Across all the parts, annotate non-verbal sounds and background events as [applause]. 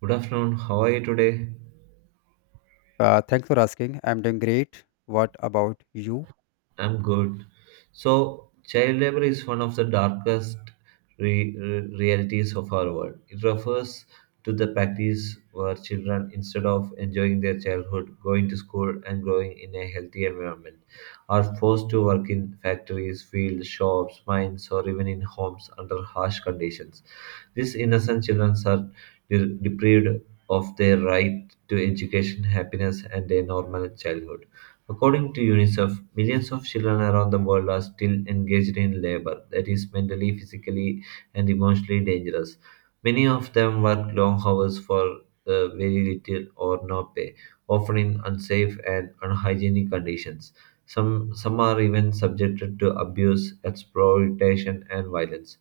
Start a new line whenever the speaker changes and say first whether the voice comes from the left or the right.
right: Good afternoon. How are you today?
left: Thanks for asking. I'm doing great. What about you?
right: I'm good. So, child labor is one of the darkest realities of our world. It refers to the practice where children, instead of enjoying their childhood, going to school, and growing in a healthy environment, are forced to work in factories, fields, shops, mines, or even in homes under harsh conditions. These innocent children are deprived of their right to education, happiness, and a normal childhood. According to UNICEF, millions of children around the world are still engaged in labor that is mentally, physically, and emotionally dangerous. Many of them work long hours for very little or no pay, often in unsafe and unhygienic conditions. Some are even subjected to abuse, exploitation, and violence.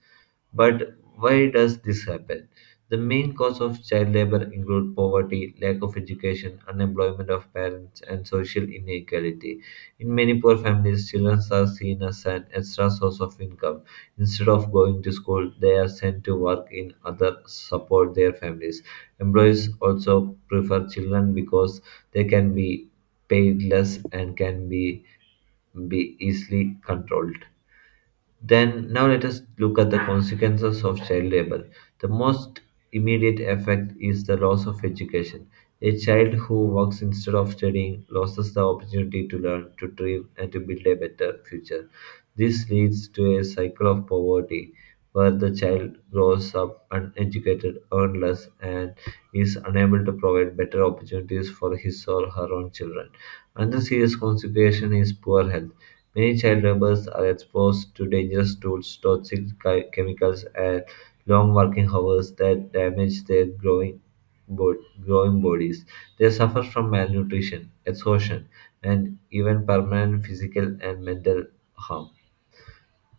right: But why does this happen? The main cause of child labor include poverty, lack of education, unemployment of parents, and social inequality. In many poor families, children are seen as an extra source of income. Instead of going to school, they are sent to work in other support their families. Employees also prefer children because they can be paid less and can be easily controlled. Then, now let us look at the consequences of child labor. The most immediate effect is the loss of education. A child who works instead of studying loses the opportunity to learn, to dream, and to build a better future. This leads to a cycle of poverty where the child grows up uneducated, earnless, and is unable to provide better opportunities for his or her own children. Another serious consequence is poor health. Many child laborers are exposed to dangerous tools, toxic chemicals, and long working hours that damage their growing, growing bodies. They suffer from malnutrition, exhaustion, and even permanent physical and mental harm.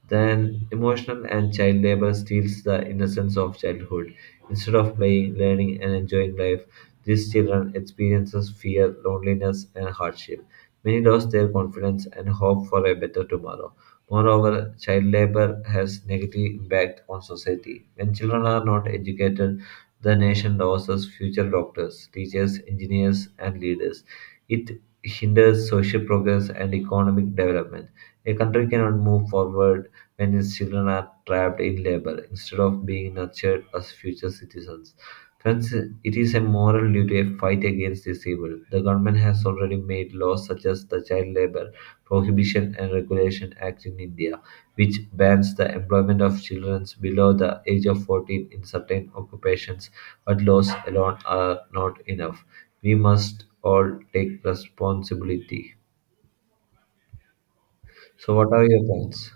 right: Then, emotional and child labor steals the innocence of childhood. Instead of playing, learning, and enjoying life, these children experiences fear, loneliness, and hardship. Many lost their confidence and hope for a better tomorrow. Moreover, child labor has negative impact on society. When children are not educated, the nation loses future doctors, teachers, engineers, and leaders. It hinders social progress and economic development. A country cannot move forward when its children are trapped in labor instead of being nurtured as future citizens. Friends, it is a moral duty to fight against this evil. The government has already made laws such as the Child Labor Prohibition and Regulation Act in India, which bans the employment of children below the age of 14 in certain occupations, but laws alone are not enough. We must all take responsibility. So, what are your plans?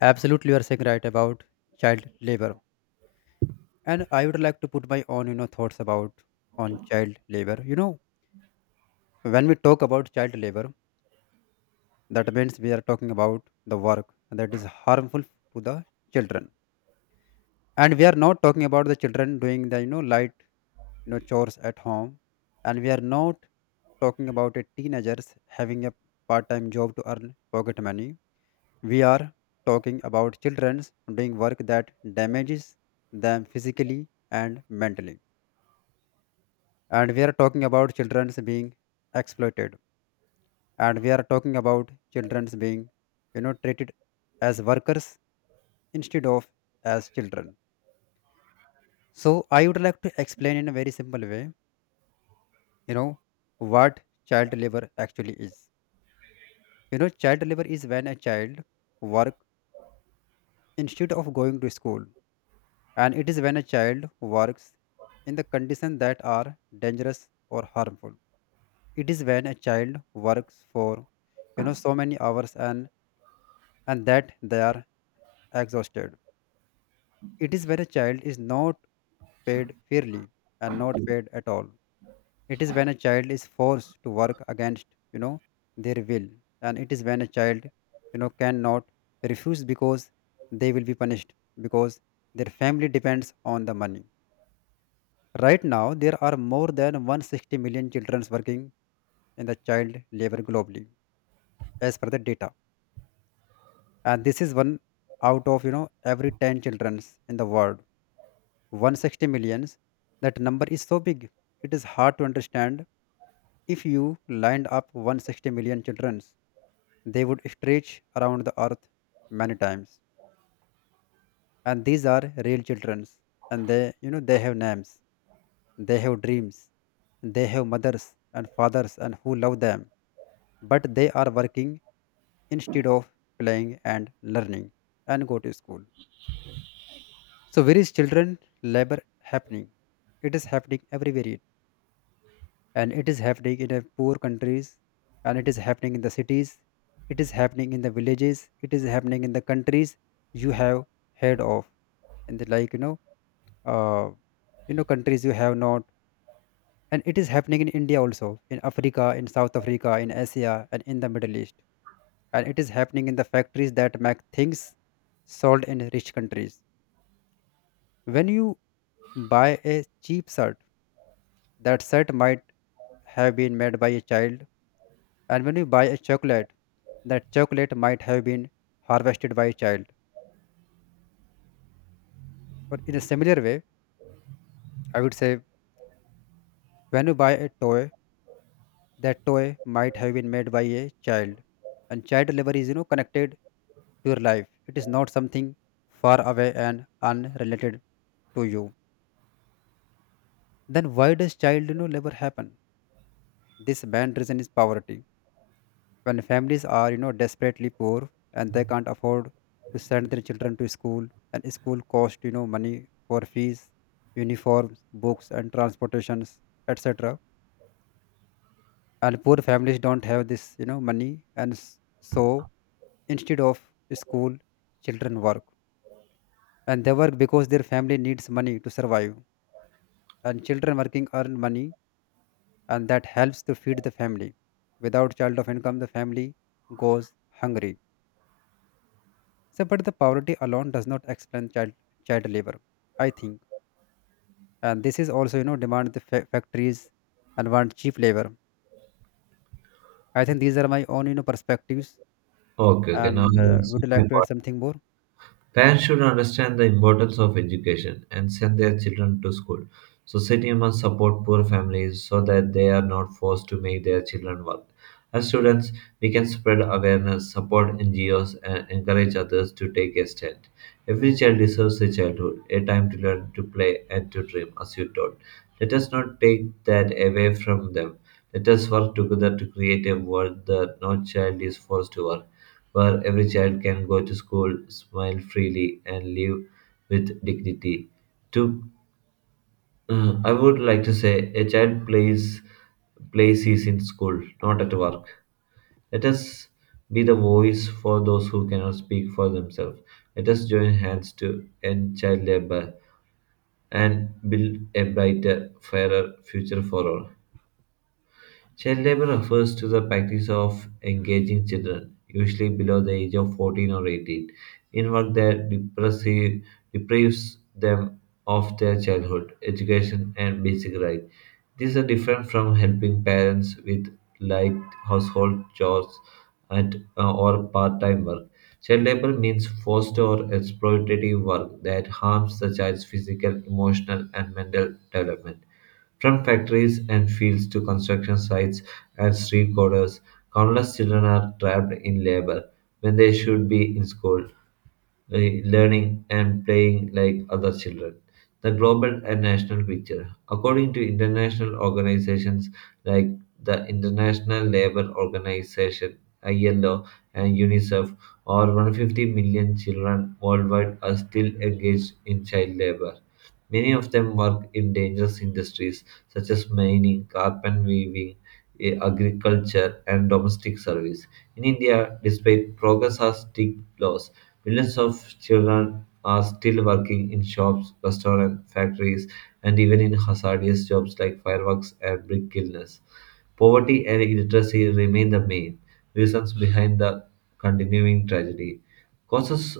left: Absolutely, you are saying right about child labor. And I would like to put my own, thoughts about on child labor. When we talk about child labor, that means we are talking about the work that is harmful to the children. And we are not talking about the children doing the, light, chores at home. And we are not talking about a teenagers having a part-time job to earn pocket money. We are talking about children doing work that damages them physically and mentally. And we are talking about children being exploited. And we are talking about children being, treated as workers instead of as children. So I would like to explain in a very simple way, you know, what child labor actually is. Child labor is when a child work instead of going to school, and it is when a child works in the conditions that are dangerous or harmful. It is when a child works for so many hours, and that they are exhausted. It is when a child is not paid fairly and not paid at all. It is when a child is forced to work against you know their will, and it is when a child cannot refuse because they will be punished because their family depends on the money. Right now, there are more than 160 million children working in the child labor globally, as per the data. And this is one out of every 10 children in the world. 160 millions. That number is so big. It is hard to understand. If you lined up 160 million children, they would stretch around the earth many times. And these are real children, and they you know they have names, they have dreams, they have mothers and fathers and who love them, but they are working instead of playing and learning and go to school. So where is children labor happening? It is happening everywhere, and it is happening in the poor countries, and it is happening in the cities. It is happening in the villages. It is happening in the countries you have heard of and the like uh, you know, countries you have not, and it is happening in India, also in Africa, in South Africa, in Asia, and in the Middle East, and it is happening in the factories that make things sold in rich countries. When you buy a cheap shirt, that shirt might have been made by a child, and when you buy a chocolate, that chocolate might have been harvested by a child. Or in a similar way, I would say when you buy a toy, that toy might have been made by a child. And child labor is connected to your life. It is not something far away and unrelated to you. Then why does child labor happen? This main reason is poverty. When families are, desperately poor and they can't afford to send their children to school, and school cost, money for fees, uniforms, books, and transportations, etc. And poor families don't have this, money, and so instead of school, children work, and they work because their family needs money to survive. And children working earn money, and that helps to feed the family. Without child of income, the family goes hungry. So, but the poverty alone does not explain child labor, I think. And this is also, demand the factories and want cheap labor. I think these are my own, perspectives.
right: Okay, okay, now I
left: And
right: will see
left: would you
right: my
left: like to add
right: point.
left: something more?
right: Parents should understand the importance of education and send their children to school. Society must support poor families so that they are not forced to make their children work. As students, we can spread awareness, support NGOs, and encourage others to take a stand. Every child deserves a childhood, a time to learn, to play, and to dream, as you taught. Let us not take that away from them. Let us work together to create a world that no child is forced to work, where every child can go to school, smile freely, and live with dignity. To, I would like to say, a child plays is in school, not at work. Let us be the voice for those who cannot speak for themselves. Let us join hands to end child labor and build a brighter, fairer future for all. Child labor refers to the practice of engaging children, usually below the age of 14 or 18, in work that deprives them of their childhood, education, and basic rights. These are different from helping parents with light household chores at, or part time work. Child labor means forced or exploitative work that harms the child's physical, emotional, and mental development. From factories and fields to construction sites and street corners, countless children are trapped in labor when they should be in school, learning and playing like other children. The global and national picture. According to international organizations like the International Labour Organization, ILO, and UNICEF, over 150 million children worldwide are still engaged in child labor. Many of them work in dangerous industries such as mining, carpet weaving, agriculture, and domestic service. In India, despite progress or strict laws, millions of children are still working in shops, restaurants, factories, and even in hazardous jobs like fireworks and brick kilns. Poverty and illiteracy remain the main reasons behind the continuing tragedy. Causes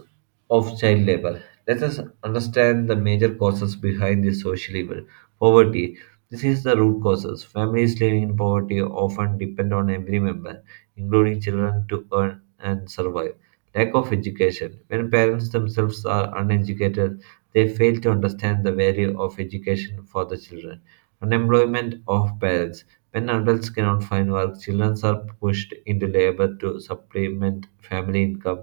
right: of child labor. Let us understand the major causes behind this social evil. Poverty. This is the root causes. Families living in poverty often depend on every member, including children, to earn and survive. Lack of education. When parents themselves are uneducated, they fail to understand the value of education for the children. Unemployment of parents. When adults cannot find work, children are pushed into labor to supplement family income.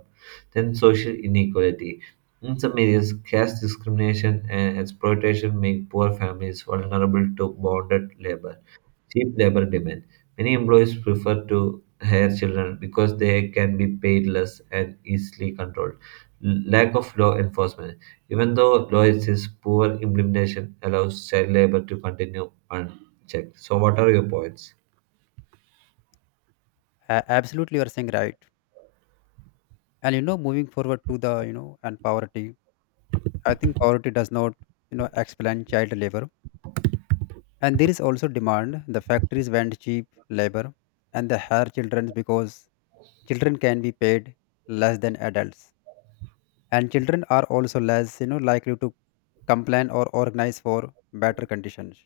right: Then social inequality in some areas, caste discrimination and exploitation make poor families vulnerable to bonded labor, cheap labor demand. Many employees prefer to hire children because they can be paid less and easily controlled. Lack of law enforcement. Even though law exists, poor implementation allows child labor to continue unchecked. So, what are your points?
left: Absolutely, you are saying right. And moving forward to the, you know, and poverty. I think poverty does not, explain child labor. And there is also demand. The factories want cheap labor, and they hire children because children can be paid less than adults, and children are also less likely to complain or organize for better conditions,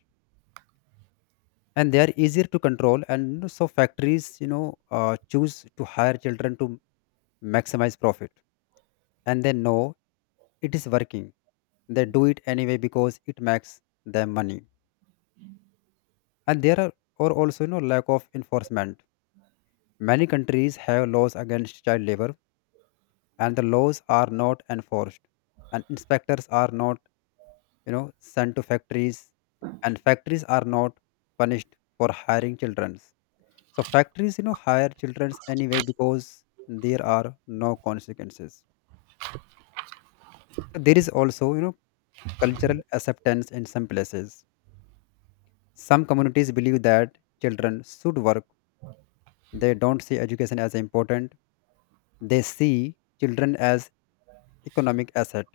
left: and they are easier to control, and so factories choose to hire children to maximize profit, and they know it is working. They do it anyway because it makes them money. And there are or also lack of enforcement. Many countries have laws against child labor, and the laws are not enforced, and inspectors are not you know sent to factories, and factories are not punished for hiring children. So factories hire children anyway because there are no consequences. So there is also cultural acceptance in some places. Some communities believe that children should work. They don't see education as important. They see children as economic asset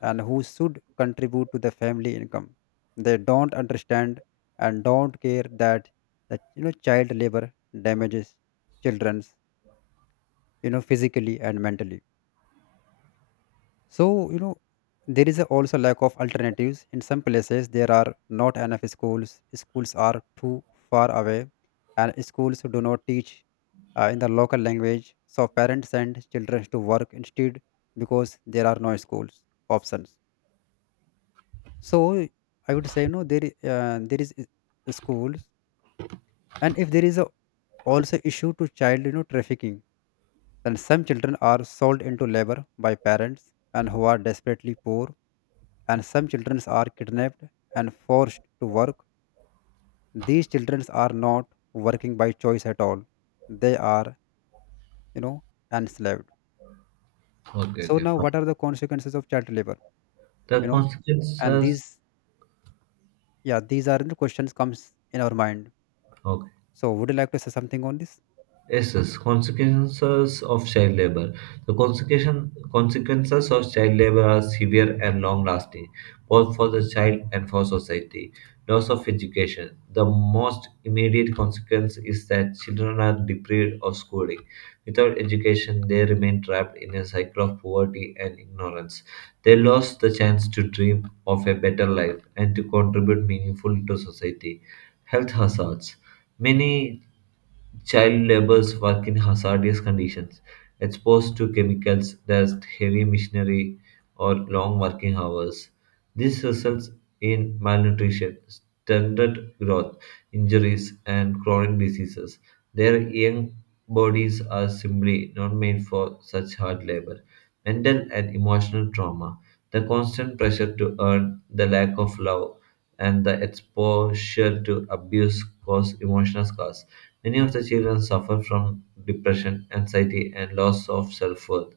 left: and who should contribute to the family income. They don't understand and don't care that child labor damages children's physically and mentally. So you know there is a also lack of alternatives in some places. There are not enough schools. Schools are too far away, and schools do not teach in the local language. So parents send children to work instead because there are no schools options. So I would say no. There, I- there is I- Schools, and if there is a, also issue to child, trafficking, then some children are sold into labor by parents and who are desperately poor, and some children are kidnapped and forced to work. These children are not working by choice at all. They are, you know, enslaved.
right: Okay,
left: So
right: okay,
left: now, what
right: fine.
left: are the consequences of child labor? You
right: The
left: know, and
right: consequences.
left: these, yeah, these are the questions comes in our mind.
right: Okay.
left: So, would you like to say something on this?
right: Yes, yes. Consequences of child labor. The consequences of child labor are severe and long lasting, both for the child and for society. Loss of education. The most immediate consequence is that children are deprived of schooling. Without education, they remain trapped in a cycle of poverty and ignorance. They lost the chance to dream of a better life and to contribute meaningfully to society. Health hazards. Many child laborers work in hazardous conditions, exposed to chemicals, dust, heavy machinery, or long working hours. This results in malnutrition, stunted growth, injuries, and chronic diseases. Their young bodies are simply not made for such hard labor. Mental and emotional trauma, the constant pressure to earn, the lack of love, and the exposure to abuse cause emotional scars. Many of the children suffer from depression, anxiety, and loss of self worth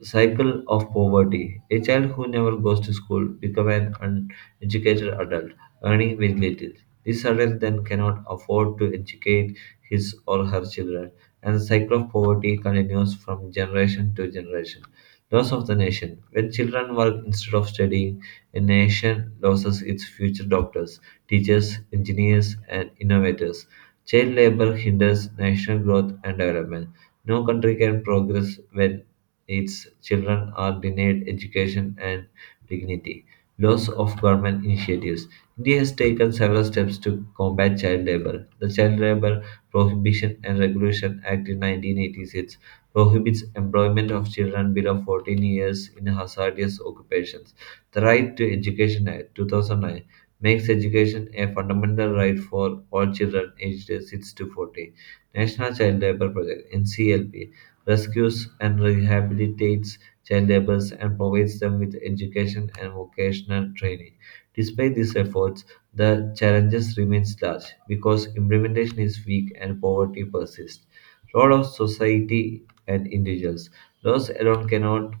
right: cycle of poverty. A child who never goes to school becomes an uneducated adult, earning very little. This adult then cannot afford to educate his or her children, and the cycle of poverty continues from generation to generation. Loss of the nation. When children work instead of studying, a nation loses its future doctors, teachers, engineers, and innovators. Child labor hinders national growth and development. No country can progress when its children are denied education and dignity. Loss of government initiatives. India has taken several steps to combat child labor. The Child Labor Prohibition and Regulation Act in 1986 prohibits employment of children below 14 years in hazardous occupations. The Right to Education Act 2009 makes education a fundamental right for all children aged 6 to 40. National Child Labor Project NCLP rescues and rehabilitates child laborers, and provides them with education and vocational training. Despite these efforts, the challenges remains large because implementation is weak and poverty persists. Role of society and individuals. Laws alone cannot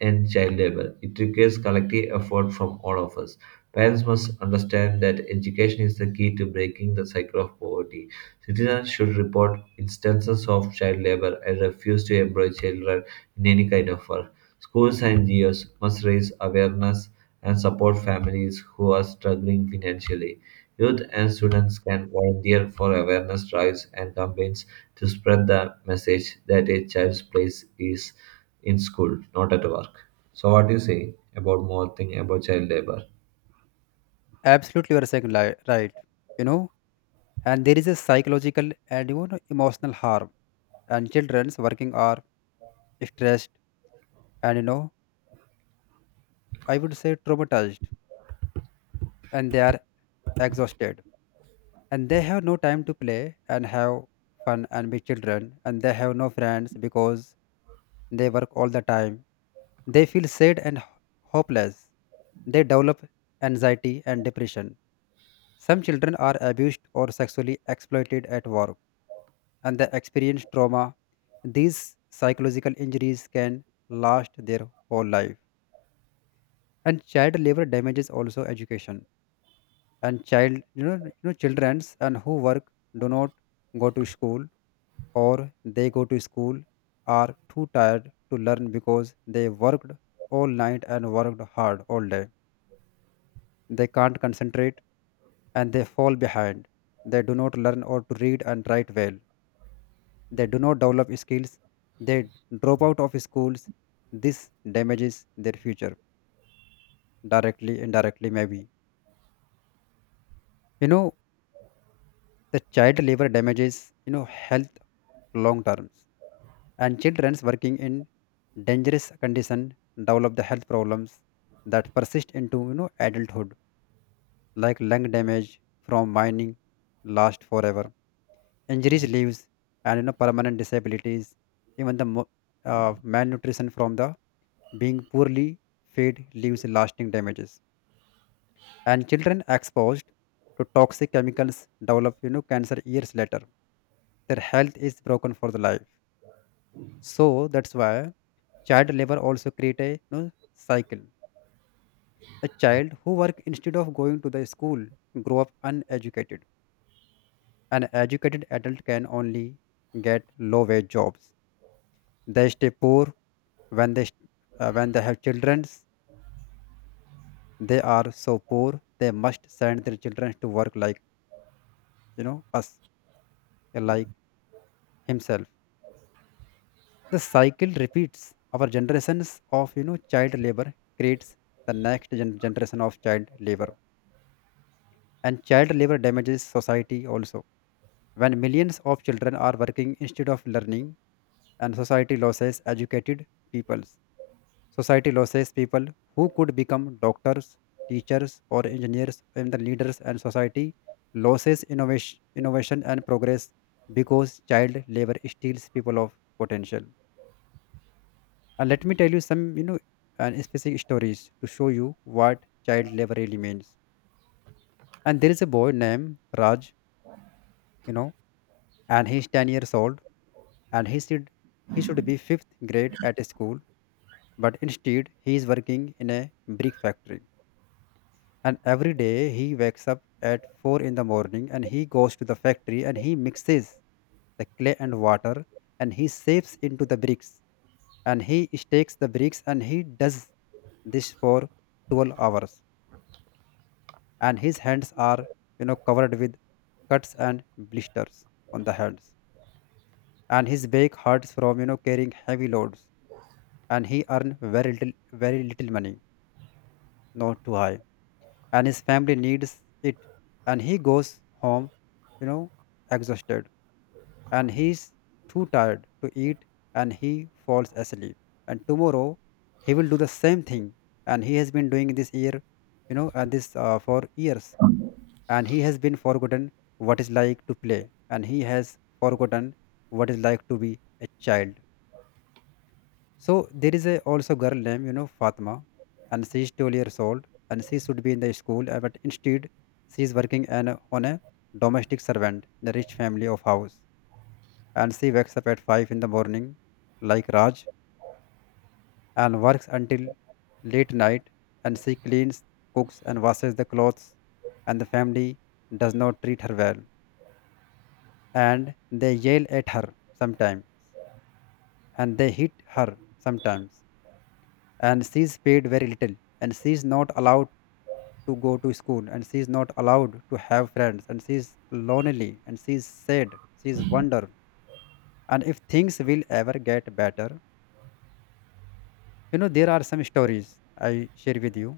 right: and child labor. It requires collective effort from all of us. Parents must understand that education is the key to breaking the cycle of poverty. Citizens should report instances of child labor and refuse to employ children in any kind of work. Schools and NGOs must raise awareness and support families who are struggling financially. Youth and students can volunteer for awareness drives and campaigns to spread the message that a child's place is in school, not at work. So, what do you say about more thing about child labor?
left: Absolutely, you're saying right. You know, and there is a psychological and emotional harm, and childrens working are stressed, and I would say traumatized, and they are exhausted, and they have no time to play and have fun and be children, and they have no friends because they work all the time. They feel sad and hopeless. They develop anxiety and depression. Some children are abused or sexually exploited at work, and they experience trauma. These psychological injuries can last their whole life. And child labor damages also education. And child, childrens and who work do not go to school, or they go to school, are too tired to learn because they worked all night and worked hard all day. They can't concentrate, and they fall behind. They do not learn or to read and write well. They do not develop skills. They drop out of schools. This damages their future directly, indirectly, maybe. You know, the child labor damages, health long terms. And children's working in dangerous condition develop the health problems that persist into, adulthood, like lung damage from mining last forever, injuries leaves and permanent disabilities, even the malnutrition from the being poorly fed leaves lasting damages, and children exposed to toxic chemicals develop cancer years later. Their health is broken for the life. So that's why child labor also create a cycle. A child who work instead of going to the school grow up uneducated. An educated adult can only get low wage jobs. They stay poor. When they when they have children, they are so poor they must send their children to work like us, like himself. The cycle repeats. Our generations of child labor creates the next generation of child labor, and child labor damages society also. When millions of children are working instead of learning, and society loses educated peoples. Society loses people who could become doctors, teachers, or engineers and the leaders, and society loses innovation, innovation and progress because child labor steals people of potential. And let me tell you some, and specific stories to show you what child labor really means. And there is a boy named Raj, you know, and he's 10 years old, and he should be fifth grade at school, but instead he is working in a brick factory. And every day he wakes up at 4 in the morning, and he goes to the factory and he mixes the clay and water, and he shapes into the bricks, and he stakes the bricks, and he does this for 12 hours. And his hands are covered with cuts and blisters on the hands, and his back hurts from carrying heavy loads. And he earn very little, very little money, not too high, and his family needs it. And he goes home, you know exhausted, and he's too tired to eat and he falls asleep, and tomorrow he will do the same thing. And he has been doing this year, you know and this for years, and he has been forgotten what is like to play, and he has forgotten what is like to be a child. So there is a also girl named Fatma, and she is 12 years old, and she should be in the school, but instead she is working on a domestic servant in a rich family of house. And she wakes up at 5 in the morning, like Raj, and works until late night, and she cleans, cooks, and washes the clothes. And the family does not treat her well, and they yell at her sometimes, and they hit her sometimes, and she's paid very little, and she's not allowed to go to school, and she's not allowed to have friends, and she's lonely, and she's sad, she's wonder, and if things will ever get better. You know, there are some stories I share with you.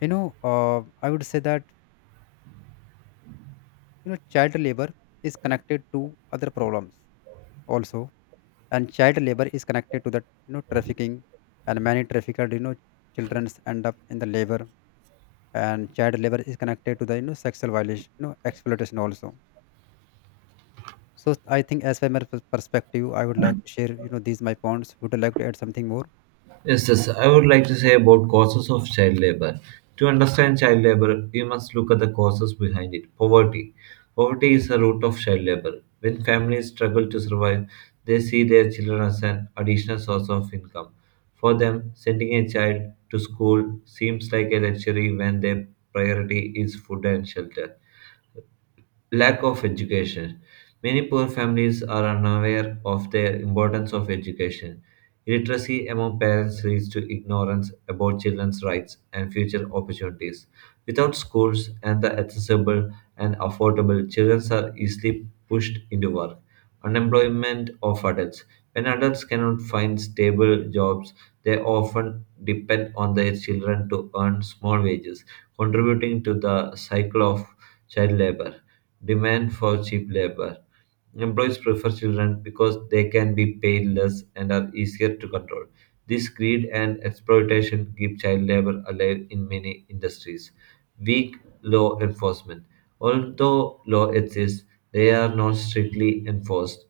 left: You know I would say that child labor is connected to other problems also, and child labor is connected to that trafficking, and many trafficked children end up in the labor, and child labor is connected to the sexual violation, exploitation also. So I think as from my perspective, I would like to share these my points. Would you like to add something more?
right: Yes, yes. I would like to say about causes of child labor. To understand child labor, we must look at the causes behind it. Poverty. Poverty is the root of child labor. When families struggle to survive, they see their children as an additional source of income. For them, sending a child to school seems like a luxury when their priority is food and shelter lack of education. Many poor families are unaware of the importance of education. Illiteracy among parents leads to ignorance about children's rights and future opportunities. Without schools and the accessible and affordable, children are easily pushed into work. Unemployment of adults. When adults cannot find stable jobs, they often depend on their children to earn small wages, contributing to the cycle of child labor. Demand for cheap labor. Employees prefer children because they can be paid less and are easier to control. This greed and exploitation keep child labor alive in many industries. Weak law enforcement. Although law exists, they are not strictly enforced.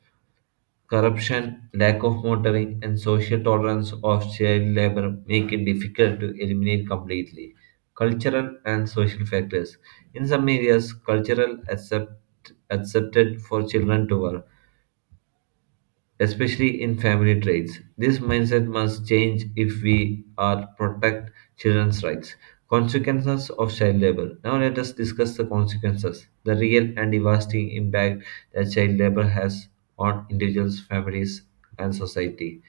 right: Corruption, lack of monitoring, and social tolerance of child labor make it difficult to eliminate completely. Cultural and social factors. In some areas, cultural accepted for children to work especially in family traits. This mindset must change if we are protect children's rights. Consequences of child labor. Now let us discuss the consequences, the real and devastating impact that child labor has on individuals, families, and society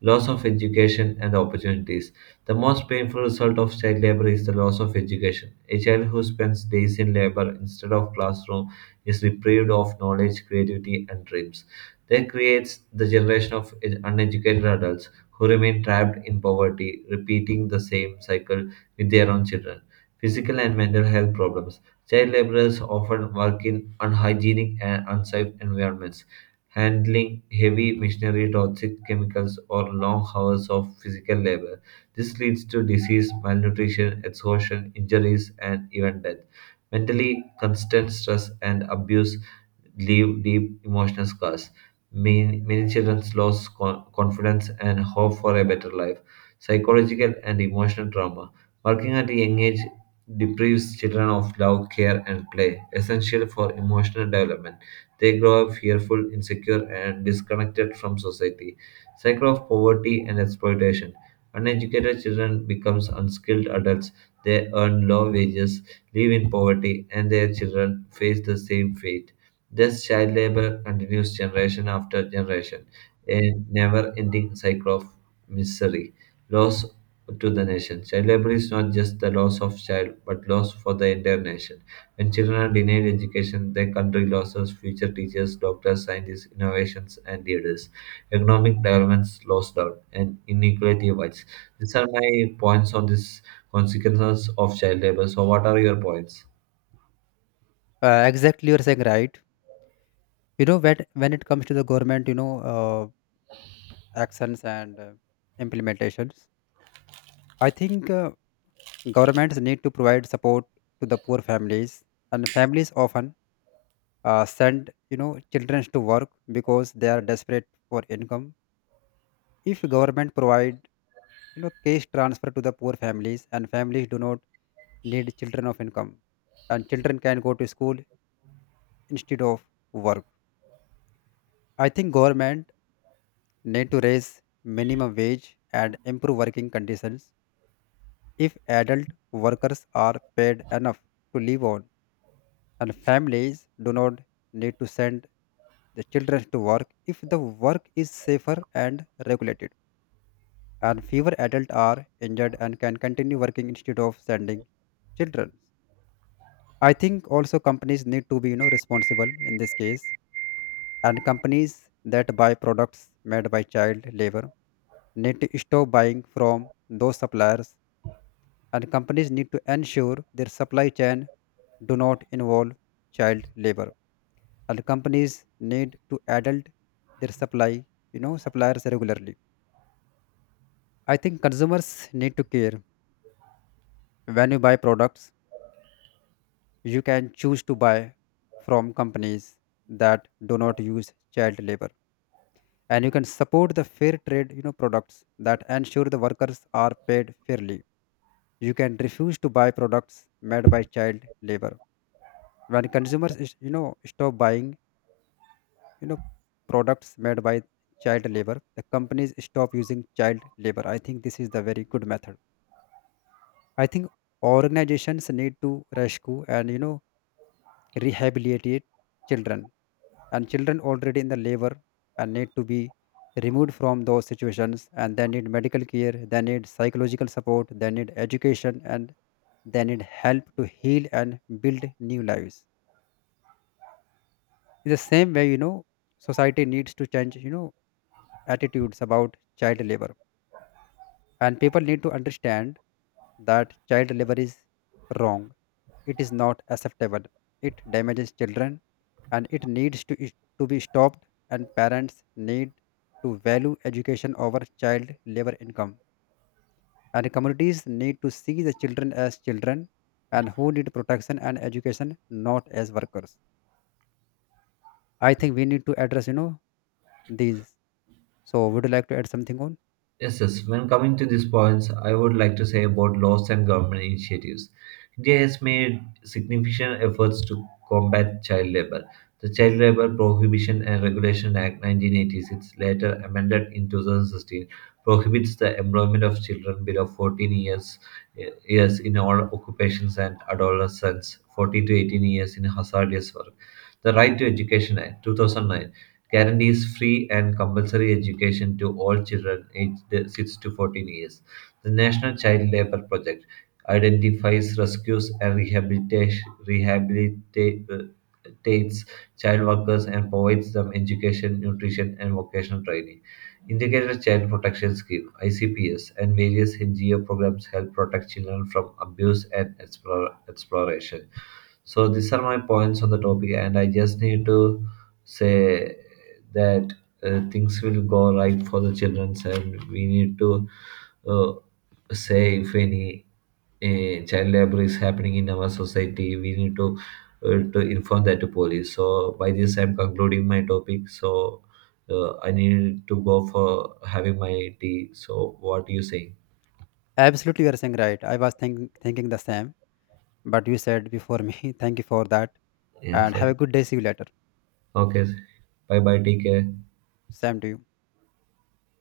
right: loss of education and opportunities. The most painful result of child labor is the loss of education. A child who spends days in labor instead of classroom is deprived of knowledge, creativity, and dreams. That creates the generation of uneducated adults who remain trapped in poverty, repeating the same cycle with their own children. Physical and mental health problems. Child laborers often work in unhygienic and unsafe environments, handling heavy machinery, toxic chemicals, or long hours of physical labor. This leads to disease, malnutrition, exhaustion, injuries, and even death. Mentally, constant stress and abuse leave deep emotional scars. Many children lose confidence and hope for a better life. Psychological and emotional trauma. Working at a young age deprives children of love, care, and play, essential for emotional development. They grow up fearful, insecure, and disconnected from society. Cycle of poverty and exploitation. Uneducated children becomes unskilled adults. They earn low wages, live in poverty, and their children face the same fate. Thus, child labor continues generation after generation, a never ending cycle of misery, loss to the nation. Child labor is not just the loss of child, but loss for the entire nation. When children are denied education, their country loses future teachers, doctors, scientists, innovations, and leaders. Economic developments slows down, and inequality wides. These are my points on this consequences of child labor. So, what are your points?
left: Exactly, you're saying right. You know, when it comes to the government, actions and implementations, I think governments need to provide support to the poor families, and families often send children to work because they are desperate for income. If government provide, you know, cash transfer to the poor families, and families do not need children of income, and children can go to school instead of work. I think government need to raise minimum wage and improve working conditions. If adult workers are paid enough to live on, and families do not need to send the children to work, if the work is safer and regulated, and fewer adults are injured and can continue working instead of sending children. I think also companies need to be responsible in this case, and companies that buy products made by child labor need to stop buying from those suppliers, and companies need to ensure their supply chain do not involve child labor, and companies need to adult their supply suppliers regularly. I think consumers need to care. When you buy products, you can choose to buy from companies that do not use child labor, and you can support the fair trade products that ensure the workers are paid fairly. You can refuse to buy products made by child labor. When consumers stop buying you know products made by child labor, the companies stop using child labor. I think this is the very good method. I think organizations need to rescue and rehabilitate children, and children already in the labor and need to be removed from those situations, and they need medical care, they need psychological support, they need education, and they need help to heal and build new lives. In the same way, society needs to change attitudes about child labor. And people need to understand that child labor is wrong. It is not acceptable. It damages children and it to be stopped, and parents need to value education over child labor income. And communities need to see the children as children and who need protection and education, not as workers. I think we need to address, these. So, would you like to add something on?
right: Yes, yes. When coming to these points, I would like to say about laws and government initiatives. India has made significant efforts to combat child labor. The Child Labor Prohibition and Regulation Act 1986, later amended in 2016, prohibits the employment of children below 14 years, years in all occupations and adolescents 14 to 18 years in hazardous work. The Right to Education Act 2009 guarantees free and compulsory education to all children aged 6 to 14 years. The National Child Labor Project identifies, rescues, and rehabilitates child workers and provides them education, nutrition, and vocational training. Integrated Child Protection Scheme (ICPS) and various NGO programs help protect children from abuse and exploration. So these are my points on the topic, and I just need to say that things will go right for the children, and we need to uh, say if any child labor is happening in our society, we need to inform that to police. So by this, I'm concluding my topic. So I need to go for having my tea. So what do you say?
left: Absolutely, you are saying right. Thinking the same, but you said before me. [laughs] Thank you for that.
right: Yeah,
left: And have a
right: fine.
left: good day. See you later.
right: Okay. Bye bye. Take care.
left: Same to you.